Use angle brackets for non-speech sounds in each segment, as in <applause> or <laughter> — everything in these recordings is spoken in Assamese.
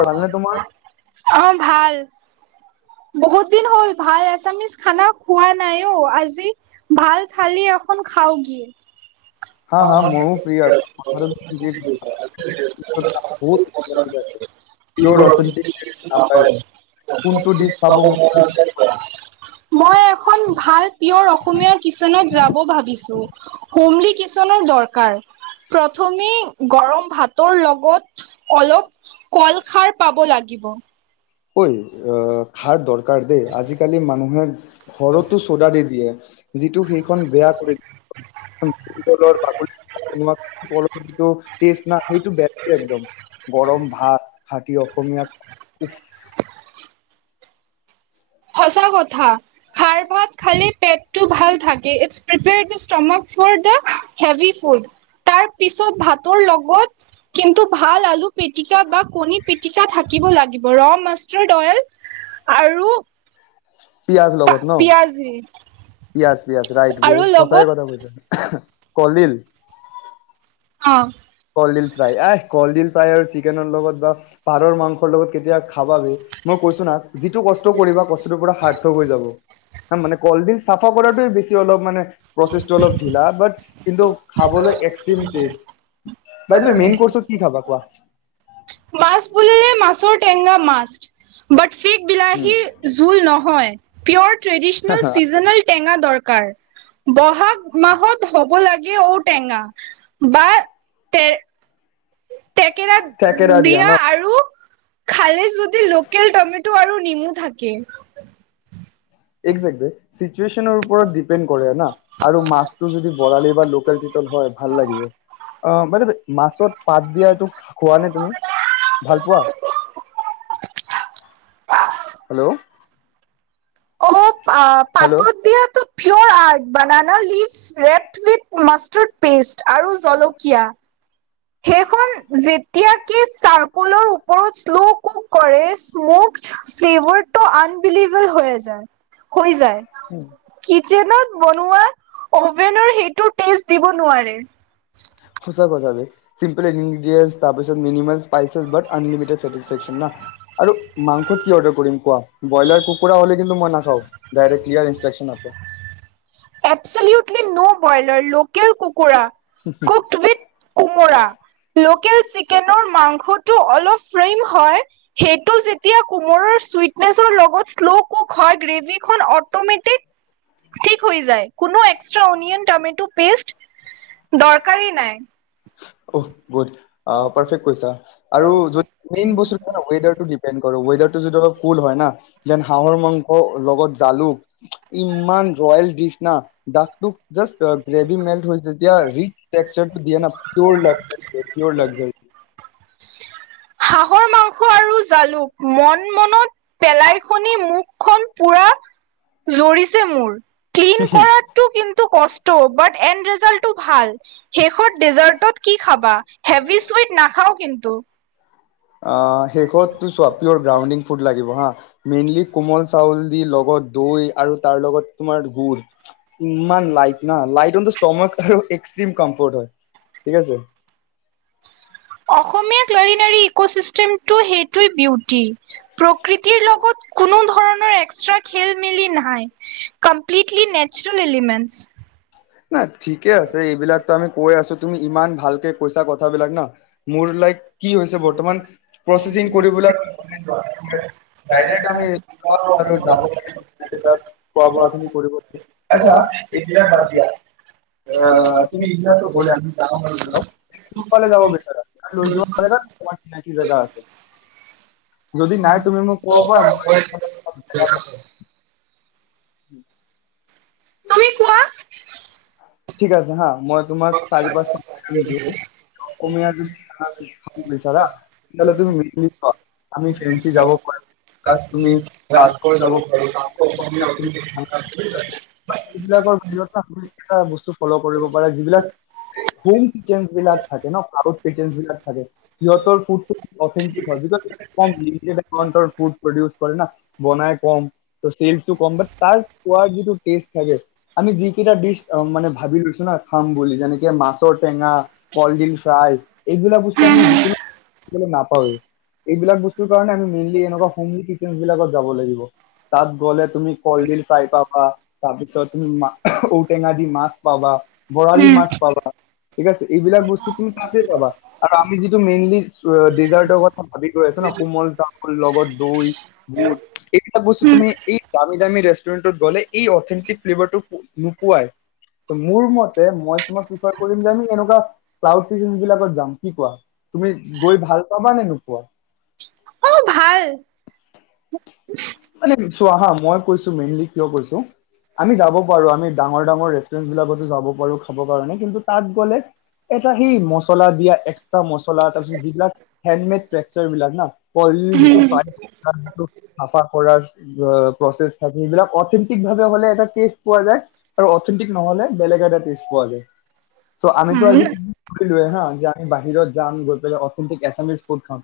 ভালনে তোমাৰ? অ', ভাল। বহুত দিন হ'ল ভাই এছামিচ্ খানা খোৱা নাই অ', আজি ভাল থালি এখন খাওগি হা হা ময়ো ফ্ৰী আছো বহুত পিয়ৰ অথেন্তিক নাপায় কোনটো ডিচ খাব মন আছে <unintelligible> মই এখন ভাল পিঅ'ৰ অসমীয়া কিচেনত যাব ভাবিছো, হ'মলি কিছ নৰ দৰকাৰ। প্ৰথমে গৰম ভাত। তৰ লগত, অলপ কল খাৰ পাব লাগিব। ঐ অ'-খাৰ দৰ দৰকাৰ দেই, আজিকালি মানুহে ঘৰতো চ'ডা দি দিয়ে। <inaudible> যিটো সেইখন বেয়া <unintelligible> টেষ্ট নাই সেইটো বেয়া লাগে একদম, গৰম ভাত, খাটি অসমীয়া সঁচা কথা, খাৰ ভাত খালে পেটটো ভাল থাকে, it's prepare to stomach for the heavy food, তাৰ পিছত ভাতৰ লগত কিন্তু ভাল আলু পিটিকা বা কণী পিটিকা থাকিব লাগিব, ৰ মাষ্টাৰ্ড অইল আৰু পিয়াজ লগত ন? পিয়াজি পিয়াজ পিয়াজ, ৰাইট বে আৰু লগত সঁচাই কথা কৈছা। কলডিল? অ'। কলডিল ফ্ৰাই, আই কলডিল ফ্ৰাই আৰু চিকেনৰ লগত বা পাৰৰ মাংসৰ লগত কেতিয়াবা খা খাবা বে, মই কৈছো না, যিটো কষ্ট কৰিবা কষ্টটোৰ পৰা সাৰ্থক হৈ যাব। মানে কলডিল চাফা কৰাটোৱেই বেছি অলপ মানে প্ৰচেছটো অলপ ঢিলা, বাট কিন্তু খাবলৈ extreme taste. By the way, main কৰ্চত কি খাবা কোৱা। মাছ বুলিলেই মাছৰ টেংঙা মাষ্ট, বাট ফিক উম বিলাহী, জোল নহয়। পিয়'ৰ ট্ৰেডিচনেল চিজনেল টেঙা দৰকাৰ। বহাগ মাহত হ'ব লাগ ঔটেঙা, বা, তেৰ তেকেৰা, থেকেৰা দিয়া ন আৰু খালে যদি লোকেল টমেট' আৰু নিমু থাকে। একজেকলি। চিটুৱেচনৰ ওপৰত ডিপেণ্ড কৰে না আৰু মাছটো যদি বৰালি বা লোকেল চিতল হয় ভাল লাগিব। অ' মানে মাছত পাত দিয়াটো খোৱানে তুমি, ভাল পোৱা? <unintelligible> হেল্ল'। কওক? অ হেল্ল' পাতত দিয়াটো পিয়'ৰ art banana leaves wrapped leaves mustard paste আৰু জলকীয়া। সেইখন যেতিয়া কি চাৰকোলৰ ওপৰত শ্ল' কুক কৰে স্মোক ফ্লেভাৰটো আনবিলিভল হৈ যায়। হৈ যায়। কিত জেনত বনোৱা অভেনৰ সেইটো টেষ্ট দিব নোৱাৰে। সচাঁ কথা বে। চিম্পিল ইনগ্ৰেছ তাৰ পিছ minimum spices but unlimited satisfaction ন আৰু মাংসত কি অৰ্ডাৰ কৰিম কোৱা? ব্ৰইলাৰ কুকুৰা হ'লে কিন্তু মই নাখাওঁ। ডাইৰেকট ক্লিয়াৰ ইনষ্ট্ৰাকশন আছে। এবচেউটলি ন' বইলাৰ লোকেল ক কোমোৰা কুক উইথ কোমোৰা লোকেল চিকেনৰ মাংস সেইটো অলপ পেন হয়, সেইটো যেতিয়া কোমোৰা চুইট নেচৰ লগত ক্লো কুক হয় গ্ৰেভিখন অমেটিক হয় যায় কোনো অনিয়ন তমেটো পেষ্ট চৰকাৰে নাই। অ, গুড পাৰফেক্ট কৈছা আৰু যদি মেইন বস্তু ৱেডাৰটো ডিপেন্ড কৰে। ৱেডাৰ টো যদি অলপ কুল হয় না যেন হাঁহৰ মাংস লগত জালুক ইমান ৰয়েল ডিচ না দ জাষ্ট গ্ৰেভি মেল্ট হৈ এতিয়া ৰিচ তেসৰটো দিয়ে না পিয়োৰ লাক্সযাৰি হাঁহৰ মাংস আৰু জালুক মন মনত পেলাই শুনি মুখখন পুৰা জৰিছে মোৰ ক্লিন কৰাটো কিন্তু কষ্ট শেষতজ কি খাবা হেভি চু নাখাও কিন্তু। অ, শেষতো চোৱা পিয়ৰ গ্ৰাউণ্ডিং ফুড লাগিব হা। মেইনলি কোমল চাউল দি লগত দৈ আৰু তাৰ লগত তোমাৰ গুৰ। ইমান লাইট ন লাইট অন দা স্তমাক আৰু এক ক্ৰিম কম্ফৰ্ট হয় ঠিক আছে। অসমীয়া ক্লনিনাৰী ইক'চিষ্টেম টো সেইটো বিউ টি প্ৰকৃতিৰ লগত কোনো ধৰণৰ এক্সট্ৰা খেল মেলি নাই কমপ্লিটলি নেচাৰেল এলিমেণ্টছ। না ঠিকে আছে এইবিলাকতো আমি কৈ আছো তুমি ইমান ভালকে পইচা কথাবিলাক না মোৰ লাইক কি হৈছে বৰ্তমান প্ৰচেচিং কৰিবলৈ <unintelligible> ডাইৰেক্ট আমি <unintelligible> খোৱা বোৱা তুমি কৰি আচ্ছা এতিয়া আহ তুমি গ'লা, ফালে যাব <unintelligible> কি জেগা আছে যদি নাই তুমি মোক ক'ব পাৰা <unintelligible> <inaudible> তুমি কোৱা। ঠিক আছে হা মই তোমাক চাৰি পাঁচ <unintelligible> দিন দিয়ো অসমিয়া খানা <unintelligible> <unintelligible> তুমি <unintelligible> অ', ব ফ'ল' কৰিব পাৰা যিবিলাক হ'ম চেঞ্জবিলাক থাকে ন আগৰ কিছেনবিলকত থাকে সিহঁতৰ ফুডটো অথেন্তিক হয় যেতিয়া লিমিটেড এমাউনটৰ ফুড প্ৰডিউচ কৰে না, বনাই কম ত' সেলেছ উ কম তাৰ খোৱাৰ যিটো টেষ্ট থাকিম যিকিটা দিস মানে ভাবি লৈছো না খাম বুলি যেনেকে মাছৰ টেঙা কলডিল ফ্ৰাই। এইবিলাক বস্তু আমি যিকোনো নাপ হয় এইবিলাক বস্তুৰ কাৰণে আমি মেইনলি এনেকোৱা হোমলি কিছেনবিলাকত যাব লাগিব, তাত গ'লে তুমি কলডিল ফ্ৰাই পাবা তাৰ পিছত তুমি মা ঔটেঙা দি মাছ পাবা। পাবা। বৰালি উম, মাছ পাবা। ঠিক আছে, এইবিলাক বস্তু তুমি তাকে যাবা আৰু আমি যিটো মেইনলি ডিজাৰ্টৰ কথা ভাবি গৈ আছো ন কোমল চাউল লগত দৈ বুট এইবিলাক বস্তু উম, তুমি এই দামী দামী ৰেষ্টুৰেণ্টত গলে এই অথেন্টিক ফ্লেভাৰটো নোপোৱাই। ত' মোৰ মতে মই তোমাক পিছত কৰিম যে এনেকোৱা ক্লাউড কিচেনবিলাকত যাম, কি কোৱা তুমি গৈ ভাল পাবা নে নোপোৱা? অ', ভাল। মানে চোৱা হা মই কৈছো মেইনলি কিয় কৈছো আমি যাব পাৰো আমি ডাঙৰ ডাঙৰ ৰেষ্টুৰেন্ট বিলাকতো যাব পাৰো খাবৰ কাৰণে কিন্তু তাত গ'লে এটা সেই মছলা দিয়া এক্সট্ৰা মচলা তাৰ পিছত যিবিলাক হেডমেড টেকছাৰবিলাক না বইল যিটো ফ্ৰাই কৰাৰ প্ৰচেচ থাকে সিবিলাক অথেণ্টিক ভাৱে হলে এ টেষ্ট পোৱা যায় আৰু অথেণ্টিক নহলে বেলেগ এটা টেষ্ট পোৱা যায়' আমিতো আজি হা যে আমি বাহিৰত যাম গৈ পেলাই অথেটিক এচামিছ এামি ফুড খাম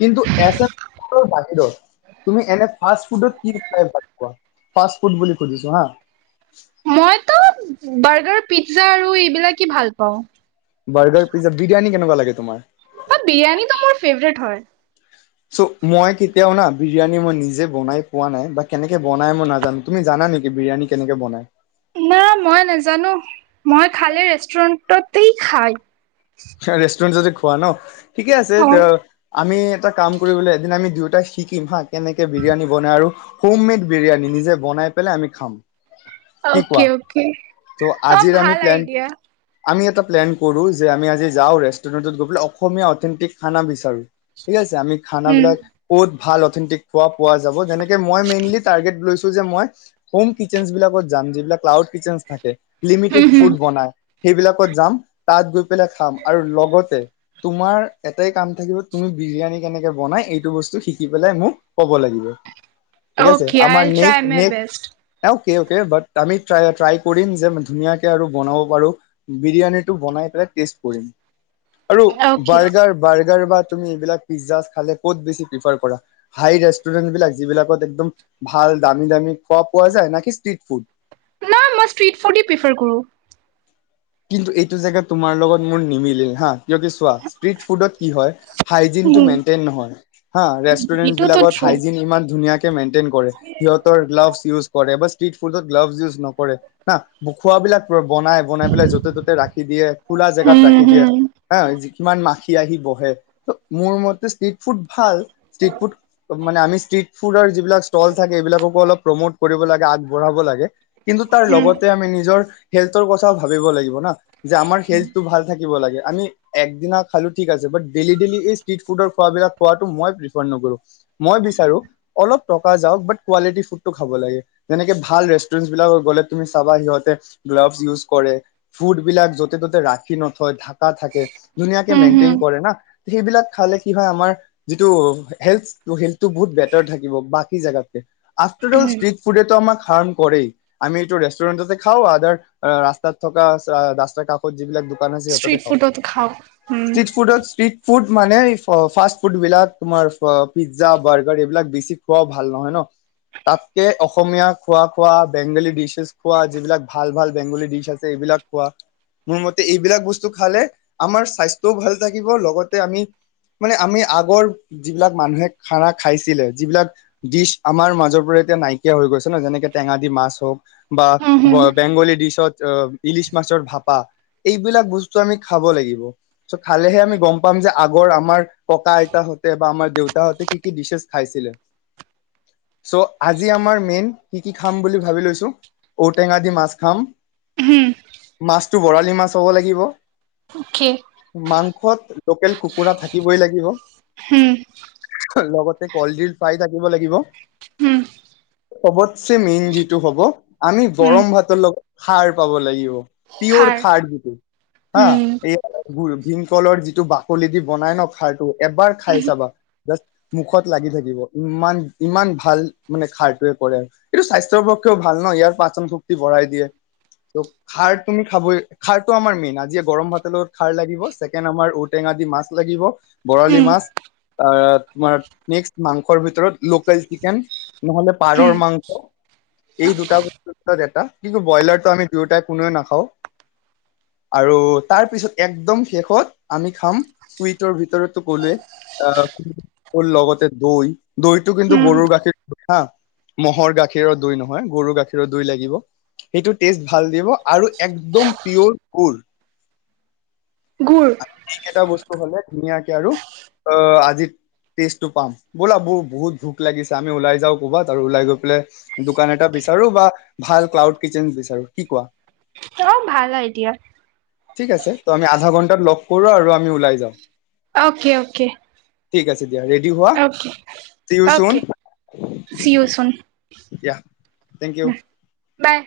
কিন্তু এছা বাহিৰত তুমি এনে ফাষ্ট ফুডত কি খাই ভাল পোৱ? ফাষ্ট ফুড বুলি সুধিছোঁ হা মইতো বাৰ্গাৰ পিজ্জা আৰু এইবিলাকেই ভাল পাওঁ। বাৰ্গাৰ পিজ্জা বিৰিয়ানী কেনেকুৱা লাগে তোমাৰ? অ', বিৰিয়ানীটো মোৰ ফেভৰেট হয়। মই কেতিয়াও না বিৰিয়ানী মই নিজে বনাই পোৱা নাই কেনেকে বনাই মই নাজানো তুমি জানা নেকী বিৰিয়ানি কেনেকে বনাই? না মই নাজানো মই খালী ৰেষ্টুৰেণ্টতেই খাই <unintelligible> চন যদি খোৱা ন ঠিকে আছে অ। ত আমি এটা কাম কৰিবলৈ এদিন আমি দিউ তা শিকিম হা কেনেকে বিৰিয়ানী বনায়, আৰু হোম মেড বিৰিয়ানী নিজে বনায় পেলাই আমি খাম। কি কোৱা? Okay, okay. ত' অ আজিৰ আমি ভাল প্লেন আইডিয়া। আমি এটা প্লেন কৰোঁ যে, আমি আজ আজি যাওঁ, ৰেষ্টুৰেণ্টত গৈ পেলাই, অসমীয়া অথেণ্টিক খানা বিচাৰোঁ ঠিক আছে, আমি উম খানাবিলাক ক'ত ভাল অথেণ্টিক খোৱা পোৱা যাব তেনেকে, মই মেইনলি টাৰ্গেট লৈছোঁ যে, মই হোম কিচেনছ বিলাগত যাম। যিবিলাক ক্লাউড কিচেনছ থাকে লিমিটেড হুম হুম। ফুড বনায়। সেইবিলাকত যাম। তাত গৈ পেলাই খাম। আৰু লগতে তোমাৰ এটাই কাম থাকিব, তুমি বিৰিয়ানী কেনেকে বনায়, এইটো বস্তু শিকি পেলাই মোক ক'ব লাগিব। ঠিক আছে অ'কে, আমাৰ I'll try next my next best. Okay, okay. But, আমি ট্ৰাই, ট্ৰাই কৰিম যে, ধুনীয়াকে আৰু বনাব পাৰোঁ। বিৰিয়ানীটো বনাই পেলাই টেষ্ট কৰিম আৰু অকে বাৰ্গাৰ, বাৰ্গ এ, ৰ'বা। তুমি এইবিলাক পিজ্জা খালে, ক'ত বেছি প্ৰিফাৰ কৰা? হাই ৰেষ্টুৰেণ্টবিলাক, যিবিলাকত একদম ভাল, দামী, দামী <unintelligible> পোৱা যায়, না কি, ষ্ট্ৰীট ফুড? না, মই ষ্ট্ৰীট ফুডেই প্ৰিফাৰ কৰোঁ। কিন্তু, এইটো জেগা, তোমাৰ লগত মোৰ নিমিলিল হা কিয়, কি চোৱা, ষ্ট্ৰীট ফুডত কি হয়, হাইজিনটো উম মেইনটেইন নহয়, হা। এইটোতো ৰেষ্টুৰেণ্টবিলাকত, ট্ৰু হাইজিন ইমান ধুনীয়া তে মেইন টেইন কৰে, সিহঁতৰ গ্লাভছ ইউজ কৰে, বাচ ষ্ট্ৰীট ফুডত, গ্লাভছ ইউজ নকৰে না, খোৱাবিলাক বনায়, বন পেলাই, য'তে ত'তে ৰাখি দিয়ে, খোলা জেগাত ৰাখি উম দিয়ে, হুম হা। কিমান মাখি খি আহি বহে, ত', মোৰ মতে, ষ্ট্ৰীট ফুড ভাল। ষ্ট্ৰীট ফুড মানে, আমি ষ্ট্ৰীট ফুডৰ যিবিলাক ষ্টল থাকে, সেইবিলাককো অলপ প্ৰমোট কৰিব লাগে, আগবঢ়াব লাগে কিন্তু, তাৰ হুম লগতে, আমি নিজৰ হেল্থৰ কথা ভা ভাৱিব লাগিব না। যে, আমাৰ হেল্থটো ভাল থাক কিব লাগে, আমি একদিনা খালো ঠিক আছে। বাত ডেইলী ডেইলী এই ষ্ট্ৰিট ফুডৰ খোৱাবিলাক খোৱাটো মই প্ৰিফাৰ নকৰোঁ। মই বিচাৰো অলপ টকা যাওক, বাত কোৱালিটি ফুডটো খাব লাগে। যেনেকে ভাল ৰেষ্টুৰেন্টচ বিলাকত গলে তুমি চাবা সিহঁতে গ্লভজ ইউজ কৰে, ফুড বিলাক য'তে ত'তে ৰাখি নথয়, ঢাকা থাকে ধুনীয়াকে হুম হুম। মেইনটেইন কৰে না। সেইবিলাক খালে কি হয় আমাৰ যিটো হেল্থ, হেল্থটো বহুত বেটাৰ থাকিব বাকী জাগাতকে। আফটাৰ অল, ষ্ট্ৰিট ফুডেতো আমাক হাৰ্ম কৰেই, আমি এইটো ৰেষ্টুৰেণ্টতে খাওঁ আদাৰ ৰাচ তাত থকা ৰাস্তাৰ কাষত যিবিলাক দোকান ষ্ট্ৰীট <unintelligible> ফুডত খাওঁ উম ষ্ট্ৰীট ফুডত ষ্ট্ৰীট ফুড মানে এই ফাষ্ট ফুড বিলাক, তোমাৰ চোৱা পিজ্জা, বাৰ্গাৰ এইবিলাক বেছি খোৱাও ভাল নহয় ন, তাতকে অসমীয়া খোৱা খোৱা, বেংগলী ডিছেছ খোৱা, যিবিলাক ভাল ভাল বেংগলী ডিছ আছে এইবিলাক খোৱা, মোৰ মতে এইবিলাক বস্তু খালে আমাৰ স্বাস্থ্যও ভাল থাকিব, লগতে আমি মানে আমি আগৰ যিবিলাক মানুহে খানা খাইছিলে, যিবিলাক ডিচ আমাৰ মাজৰ পৰা এতিয়া নাইকিয়া হৈ গৈছে ন, যেনেকে টেঙা দি মাছ হওক, হুম বা হুম বেংগলী ডিচত অ ইলিছ মাছৰ ভাপা, এইবিলাক বস্তু আমি খাব লাগিব। চ' খালেহে আমি গম পাম যে আগৰ আমাৰ ককা আইতাহতে বা আমাৰ দেউতাহঁতে কি কি ডিছেছ খাইছিলে। চ' আজি আমাৰ মেইন কি কি খাম বুলি ভাবি লৈছো, ঔটেঙা দি মাছ খাম হুম মাছটো বৰালি মাছ হ'ব লাগিব অকে মাং সত লোকেল কুকুৰা থাকিবই লাগিব, হুম লগতে কলডিল ফ্ৰাই থাকিব লাগিব, হুম চবতচে মেইন যিটো হব, আমি হুম গৰম ভাতৰ লগত খাৰ খাব লাগিব। পিঅ'ৰ খাৰ যিটো। আ, উম। এই ভীমকলৰ যিটো বাকলি দি বনাই ন খাৰটো, এবাৰ খাই চাবা, জাষ্ট মুখত লাগি থাকিব, ইমান ইমান ভাল মানে খাৰটোৱে কৰে। এইটো স্বাস্থ্যৰ পক্ষেও ভাল ন, ইয়াৰ পাচন শক্তি বঢ়াই দিয়ে ত খাৰ তুমি খাবই, খাৰটো আমাৰ মেইন। আজি গৰম ভাতৰ লগত খাৰ লাগিব, ছেকেণ্ড আমাৰ ঔটেঙা দি মাছ লাগিব, বৰালি উম মাছ, আ তোমাৰ নেক্স মাংসৰ ভিতৰত লোকেল চিকেন, নহ'লে পাৰৰ হুম মাংস এই দুটা বস্তুৰ ভিতৰত এটা, কিন্তু ব্ৰইলাৰটো আমি য়োটা কোনেও নাখাওঁ, আৰু তাৰপিছত একদম শেষত আমি খাম চুইটৰ ভিতৰত টো কলোৱে, লগতে দৈ দৈটো কিন্ত হুম গৰুৰ গাখীৰৰ হা ম'হৰ গাখীৰৰ দৈ নহয় গৰুৰ গাখীৰৰ দৈ লাগিব সেইটো টেষ্ট। ভাল দিব আৰু একদম পিঅ'ৰ গ'ল্ড। গুৰ এইকেইটা বস্তু হ'লে ধুনীয়াকে আৰু আ-আজি টেষ্টটো পাম। ব'লা বহু-বহুত ভোক লাগিছে, আমি ওলাই যাওঁ কৰবাত আৰু ওলাই গৈ পেলাই দোকান এটা বিচাৰো বা ভাল ক্লাউড কিটচেন বিচাৰো। কি কোৱা? ভাল আইডিয়া। ঠিক আছে। ত' আমি আধা ঘন্টাত লগ কৰো আৰু আমি ওলাই যাম। Okay, okay. ঠিক আছে। দিয়া ৰেডি হোৱা okay, see you soon okay. See you soon. দিয়া। Thank you. বাই।